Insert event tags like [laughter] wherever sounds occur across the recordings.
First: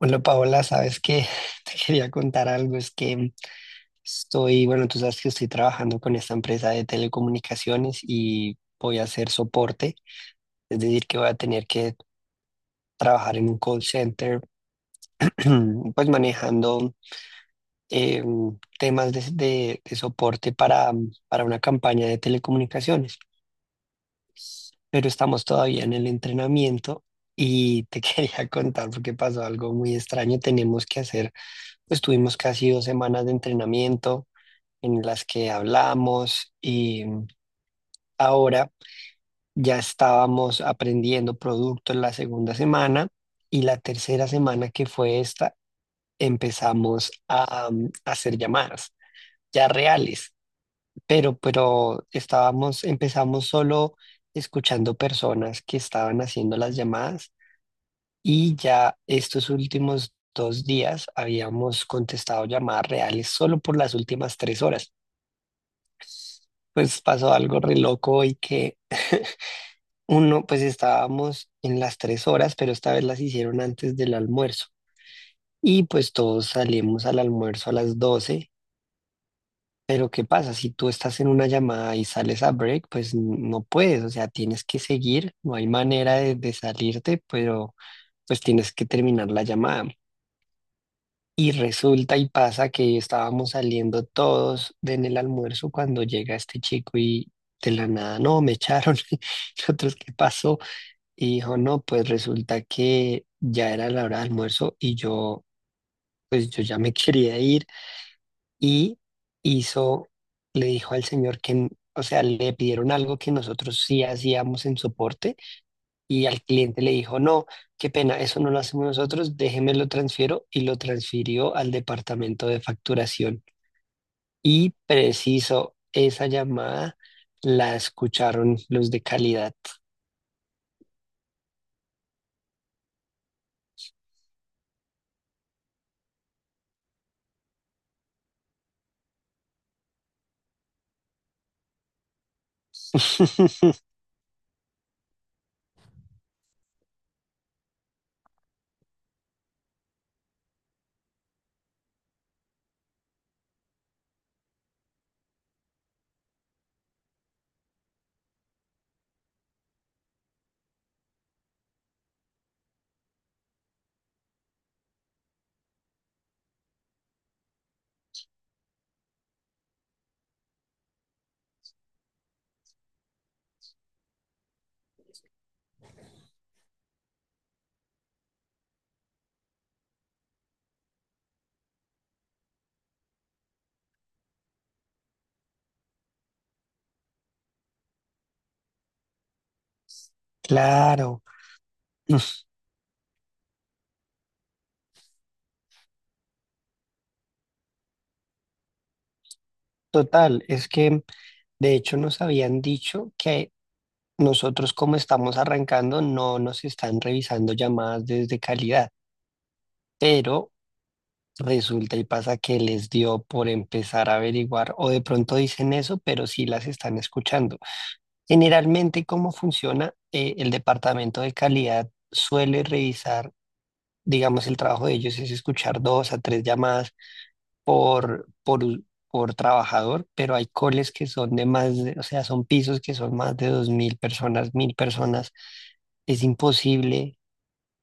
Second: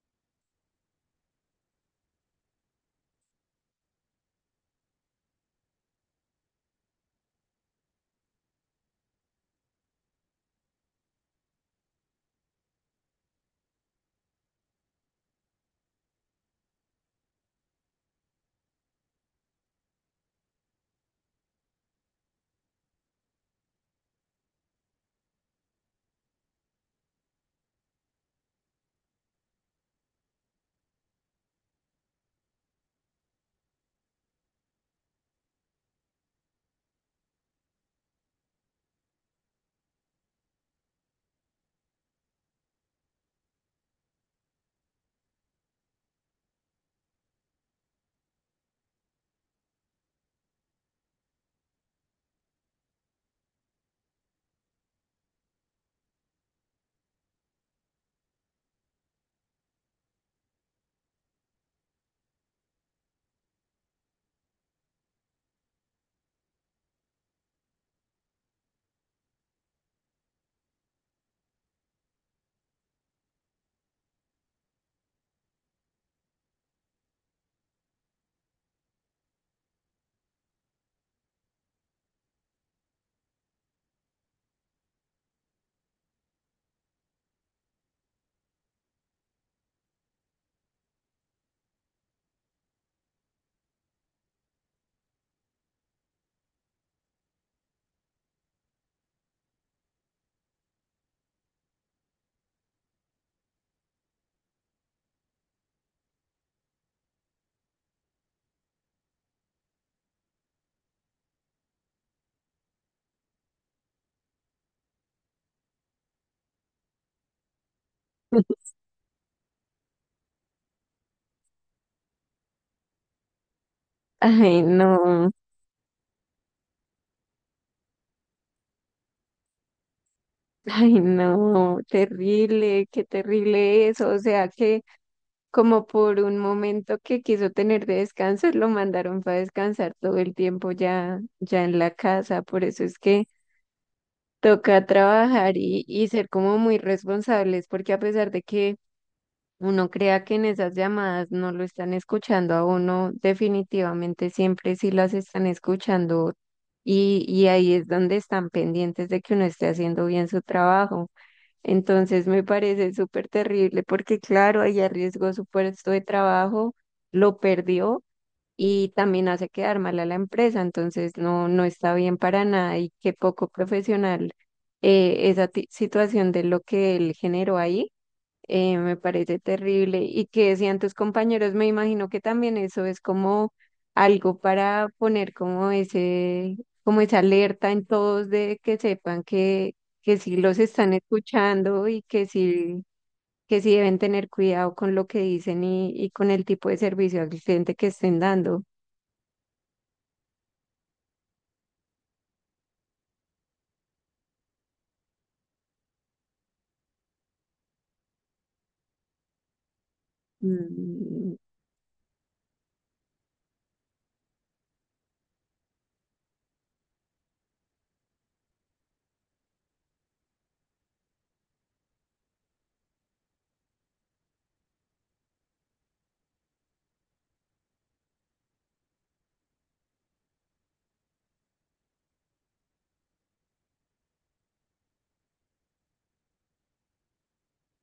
Bueno, Paola, sabes que [laughs] te quería contar algo, es que estoy, bueno, tú sabes que estoy trabajando con esta empresa de telecomunicaciones y voy a hacer soporte, es decir, que voy a tener que trabajar en un call center. [clears throat] Pues manejando eh, temas de, de soporte para una campaña de telecomunicaciones, pero estamos todavía en el entrenamiento y te [laughs] quería contar porque pasó algo muy extraño. Tenemos que hacer Pues tuvimos casi 2 semanas de entrenamiento en las que hablamos y ahora ya estábamos aprendiendo productos la segunda semana, y la tercera semana, que fue esta, empezamos a hacer llamadas ya reales, pero estábamos, empezamos solo escuchando personas que estaban haciendo las llamadas, y ya estos últimos 2 días habíamos contestado llamadas reales solo por las últimas 3 horas. Pues pasó algo re loco y que [laughs] uno, pues estábamos en las 3 horas, pero esta vez las hicieron antes del almuerzo. Y pues todos salimos al almuerzo a las 12. Pero ¿qué pasa? Si tú estás en una llamada y sales a break, pues no puedes, o sea, tienes que seguir, no hay manera de salirte, pero pues tienes que terminar la llamada. Y resulta y pasa que estábamos saliendo todos de en el almuerzo cuando llega este chico y de la nada, no, me echaron. [laughs] Nosotros, ¿qué pasó? Y dijo, no, pues resulta que ya era la hora de almuerzo y yo, pues yo ya me [laughs] quería ir. Y hizo, le dijo al señor que, o sea, le pidieron algo que nosotros sí hacíamos en soporte, y al cliente le dijo, no, qué pena, eso no lo [laughs] hacemos nosotros, déjeme lo transfiero, y lo transfirió al departamento de facturación. Ay, Y no, preciso, esa llamada la escucharon los de calidad. ay, no, terrible, qué terrible eso. O sea que como por un momento que quiso tener de descanso, lo mandaron para descansar todo el tiempo ya, ya en la casa. Por eso es que [laughs] toca trabajar y ser como muy responsables, porque a pesar de que uno crea que en esas llamadas no lo están escuchando a uno, definitivamente siempre sí las están escuchando y ahí es donde están pendientes de que uno esté haciendo bien su trabajo. Entonces me parece súper terrible porque claro, ahí arriesgó su puesto de trabajo, lo perdió y también hace quedar mal a la empresa, entonces no, no está bien para nada y qué poco profesional esa situación de lo que él generó ahí me parece terrible. Y que decían tus compañeros, me imagino que también eso es como algo para poner como ese, como esa alerta en todos de que sepan que sí los están Claro, escuchando y que sí deben tener cuidado con lo que dicen y con el tipo de servicio al cliente que estén dando. total, es que de hecho nos habían dicho que nosotros, como estamos arrancando, no nos están revisando llamadas desde calidad, pero. Mm. Resulta y pasa que les dio por empezar a averiguar, o de pronto dicen eso, pero sí las están escuchando. Generalmente, ¿cómo funciona? El departamento de calidad suele revisar, digamos, el trabajo de ellos es escuchar dos a tres llamadas por, por, u- por trabajador, pero hay coles que son de más o sea, son pisos que son más de 2000 personas, 1000 personas. Es imposible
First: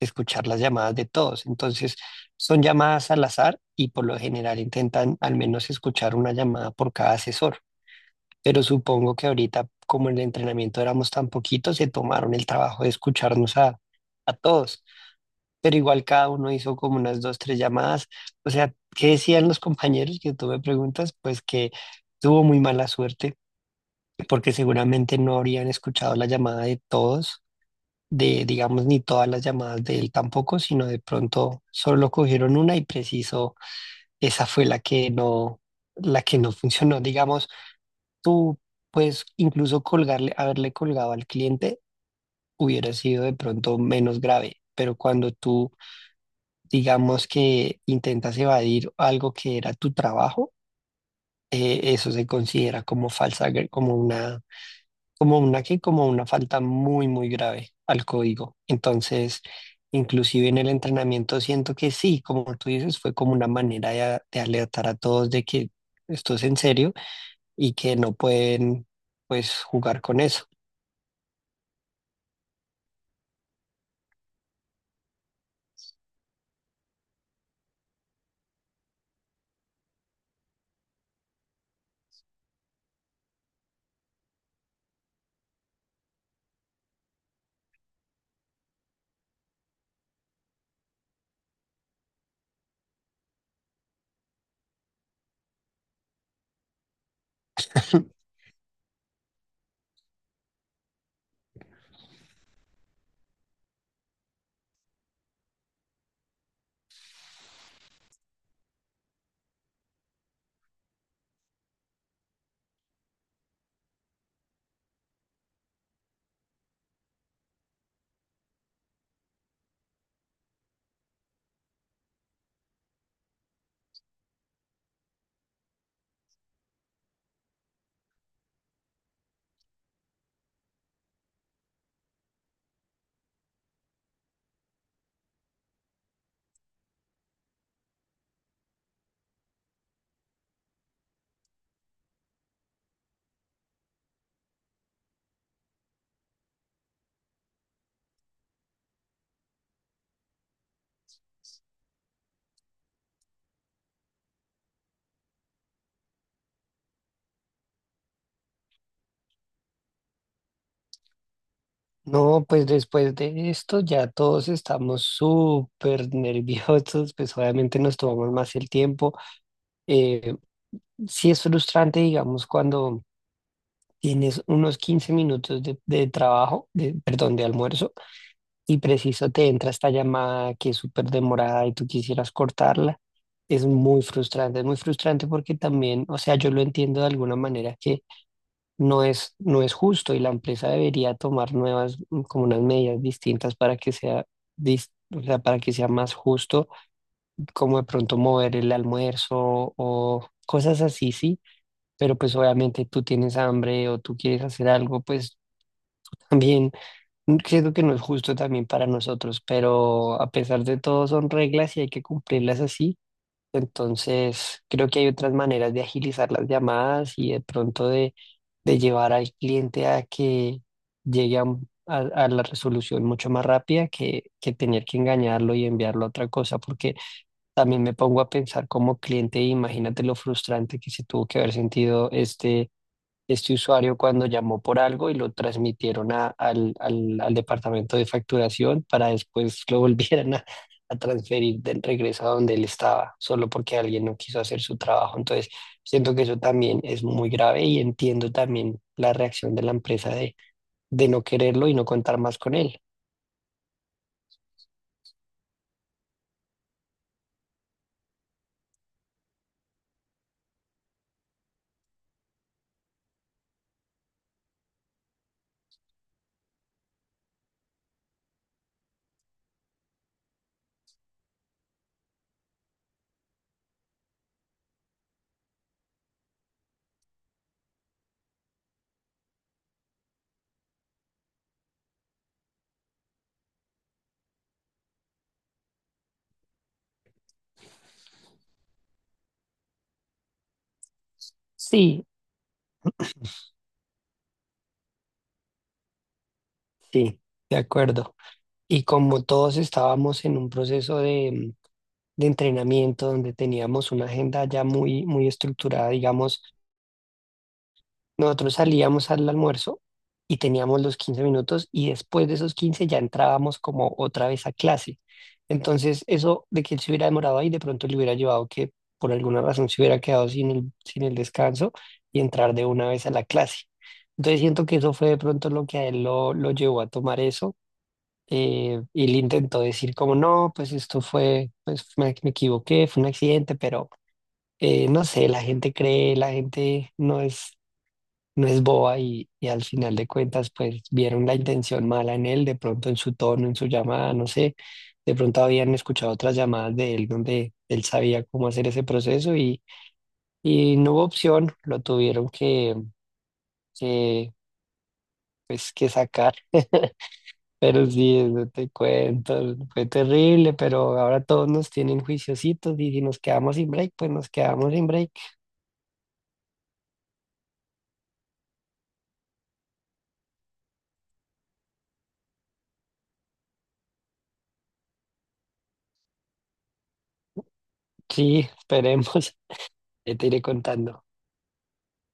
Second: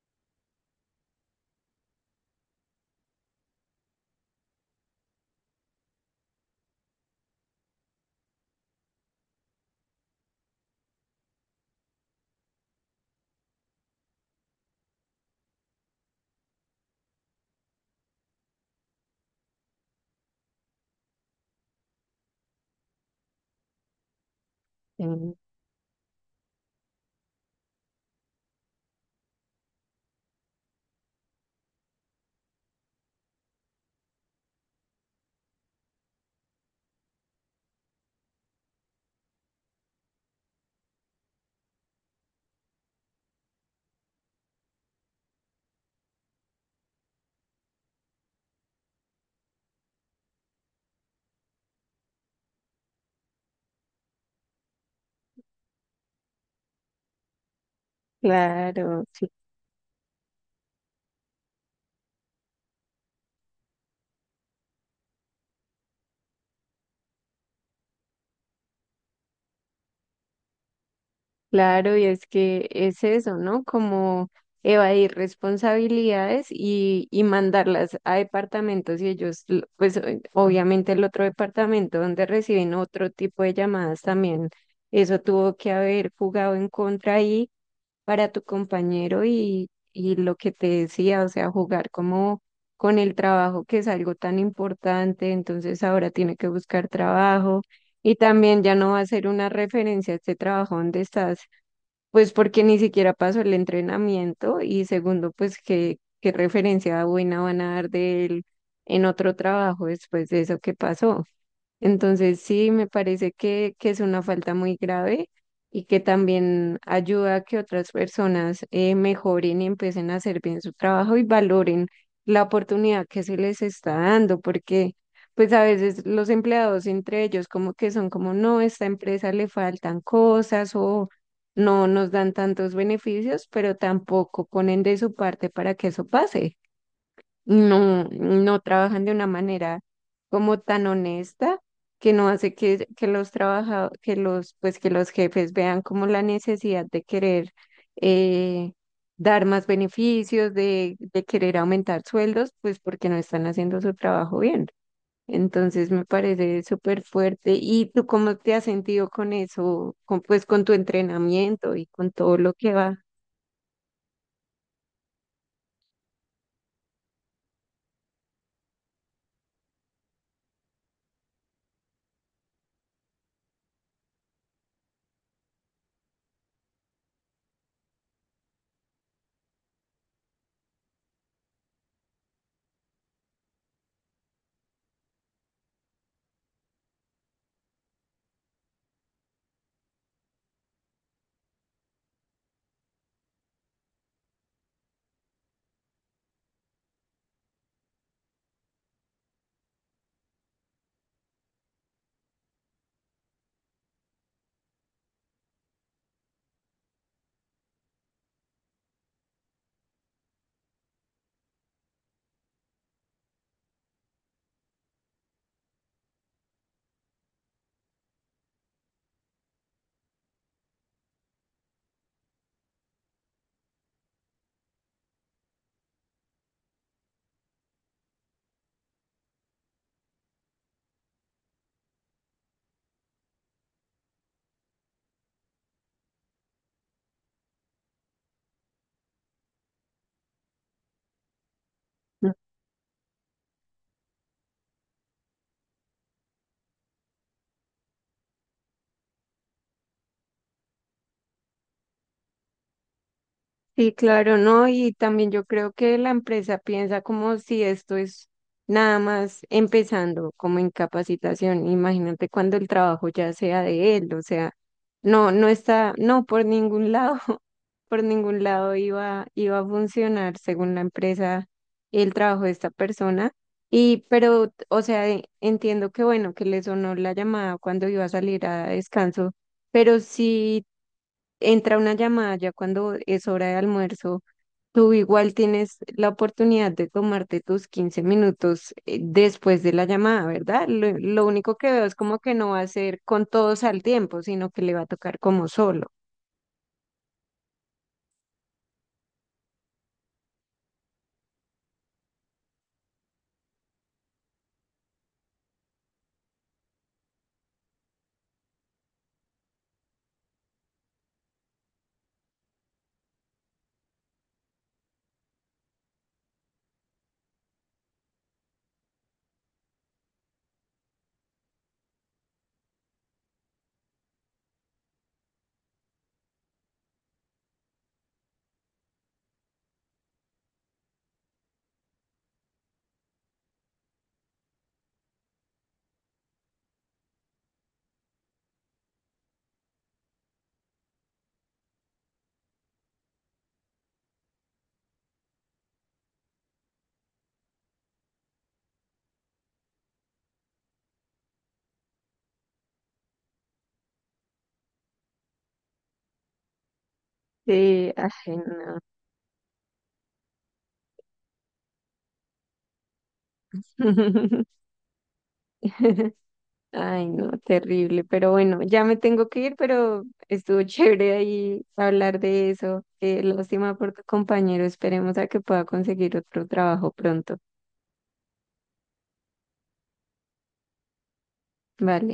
escuchar las llamadas de todos. Entonces, son llamadas al azar y por lo general intentan al menos escuchar una llamada por cada asesor. Pero supongo que ahorita, como en el entrenamiento éramos tan poquitos, se tomaron el trabajo de escucharnos a todos. Pero igual cada uno hizo como unas dos, tres llamadas. O sea, ¿qué decían los compañeros, que tú me preguntas? Pues que tuvo muy mala suerte porque seguramente Mm. no habrían escuchado la llamada de todos, de, digamos, ni todas las llamadas de él tampoco, sino de pronto solo cogieron una y preciso, esa fue la que no funcionó. Digamos, tú pues incluso colgarle, haberle colgado al cliente, hubiera sido de pronto menos grave, pero cuando tú, digamos, que intentas evadir algo que era tu trabajo, eso se considera como como una falta muy muy grave al código. Claro. Entonces, inclusive en el entrenamiento siento que sí, como tú dices, fue como una manera de, de alertar a todos de que esto es en serio, y que no pueden pues jugar con eso. Claro, y es que es eso, ¿no? Como evadir responsabilidades y mandarlas a departamentos y ellos, pues obviamente el otro departamento donde reciben otro tipo de llamadas también, eso tuvo que haber jugado en contra ahí para tu compañero y lo que te decía, o sea, jugar como con el trabajo que es algo tan importante, entonces ahora tiene que buscar trabajo y [laughs] también ya no va a ser una referencia a este trabajo donde estás, pues porque ni siquiera pasó el entrenamiento. Y segundo, pues qué referencia buena van a dar de él en otro trabajo después de eso que pasó. Entonces, sí, me parece que es una falta muy grave y que también ayuda a que otras personas mejoren y empiecen a hacer bien su trabajo y valoren la oportunidad que se les está dando, porque pues a veces los empleados entre ellos como que son como, no, esta empresa le faltan cosas o no nos dan tantos beneficios, pero tampoco ponen de su parte para que eso pase. No, no trabajan de una manera como tan honesta que no hace que los trabaja, que los, pues que los jefes vean como la necesidad de querer eh, dar más beneficios, de querer aumentar sueldos, pues porque no están haciendo su trabajo bien. Entonces me parece súper fuerte. ¿Y tú cómo te has sentido con eso, pues con tu entrenamiento y con todo No, lo pues que va? después de esto ya todos estamos súper nerviosos, pues obviamente nos tomamos más el tiempo. Eh, sí es frustrante, digamos, cuando tienes unos 15 minutos de trabajo, de, perdón, de almuerzo, y preciso te entra esta llamada que es súper demorada y tú quisieras cortarla. Es muy frustrante, es muy frustrante porque también, o sea, yo lo entiendo de alguna manera, que no es, no es justo, y la empresa debería tomar nuevas, como unas medidas distintas para que sea, dis- o sea, para que sea más justo, como de pronto mover el almuerzo o cosas así, sí, pero pues obviamente tú tienes hambre o tú quieres hacer algo, pues. También. Siento que no es justo también para nosotros, pero a pesar de todo son reglas y hay que cumplirlas así. Entonces, creo que hay otras maneras de agilizar las llamadas y de pronto de llevar al cliente a que llegue a la resolución mucho más rápida, que tener que engañarlo y enviarlo a otra cosa, porque también me pongo a pensar como cliente, imagínate lo frustrante que se tuvo que haber sentido este este usuario cuando llamó por algo y lo transmitieron al departamento de facturación, para después lo [laughs] volvieran a transferir del regreso a donde él estaba, solo porque alguien no quiso hacer su trabajo. Entonces, siento que eso también es muy grave, y entiendo también la reacción de la empresa de no quererlo y no contar más con él. Sí, claro, ¿no? Y también yo creo que la empresa piensa como si esto es nada más empezando, como en capacitación. Imagínate cuando el trabajo ya sea de él, o sea, no, no está, no, por ningún lado, [laughs] por ningún lado iba a funcionar, según la empresa, el trabajo de esta persona. Pero, o sea, entiendo que bueno, que le sonó la llamada cuando iba a salir a descanso, pero sí entra una llamada ya cuando es hora de almuerzo, tú igual tienes la oportunidad de tomarte tus 15 minutos después de la llamada, ¿verdad? Lo único que veo es Sí, como que no va a ser con todos al tiempo, sino que le va a tocar como solo. sí, de acuerdo. Y como todos estábamos en un proceso de entrenamiento donde teníamos una agenda ya muy, muy estructurada, digamos, nosotros salíamos al almuerzo y teníamos los 15 minutos, y después de esos 15 ya entrábamos como otra vez a clase. Entonces, eso de que él se hubiera demorado ahí, de pronto le hubiera llevado que por alguna razón se hubiera quedado sin el descanso, y entrar de una vez a la clase. Entonces, siento que eso fue de pronto lo que a él lo llevó a tomar eso. Y le intentó decir como, no, pues esto fue, pues me equivoqué, fue un accidente, pero no sé, la gente cree, la gente no es, no es boba, y al final de cuentas, pues vieron la intención mala en él, de pronto en su tono, en su llamada, no sé, de pronto habían escuchado otras llamadas de él donde él sabía cómo hacer ese proceso, y no hubo opción, lo tuvieron que, que sacar. [laughs] Pero Sí, ay, sí, eso te no. cuento, fue terrible, pero ahora todos nos tienen juiciositos, y si nos quedamos sin break, pues nos [laughs] quedamos sin break. Ay, no, terrible. Pero bueno, ya me tengo que ir, pero estuvo [laughs] chévere ahí hablar de eso. Lástima por tu compañero. Esperemos a que pueda conseguir otro trabajo pronto. Sí, esperemos. [laughs] Ya te iré contando. Vale.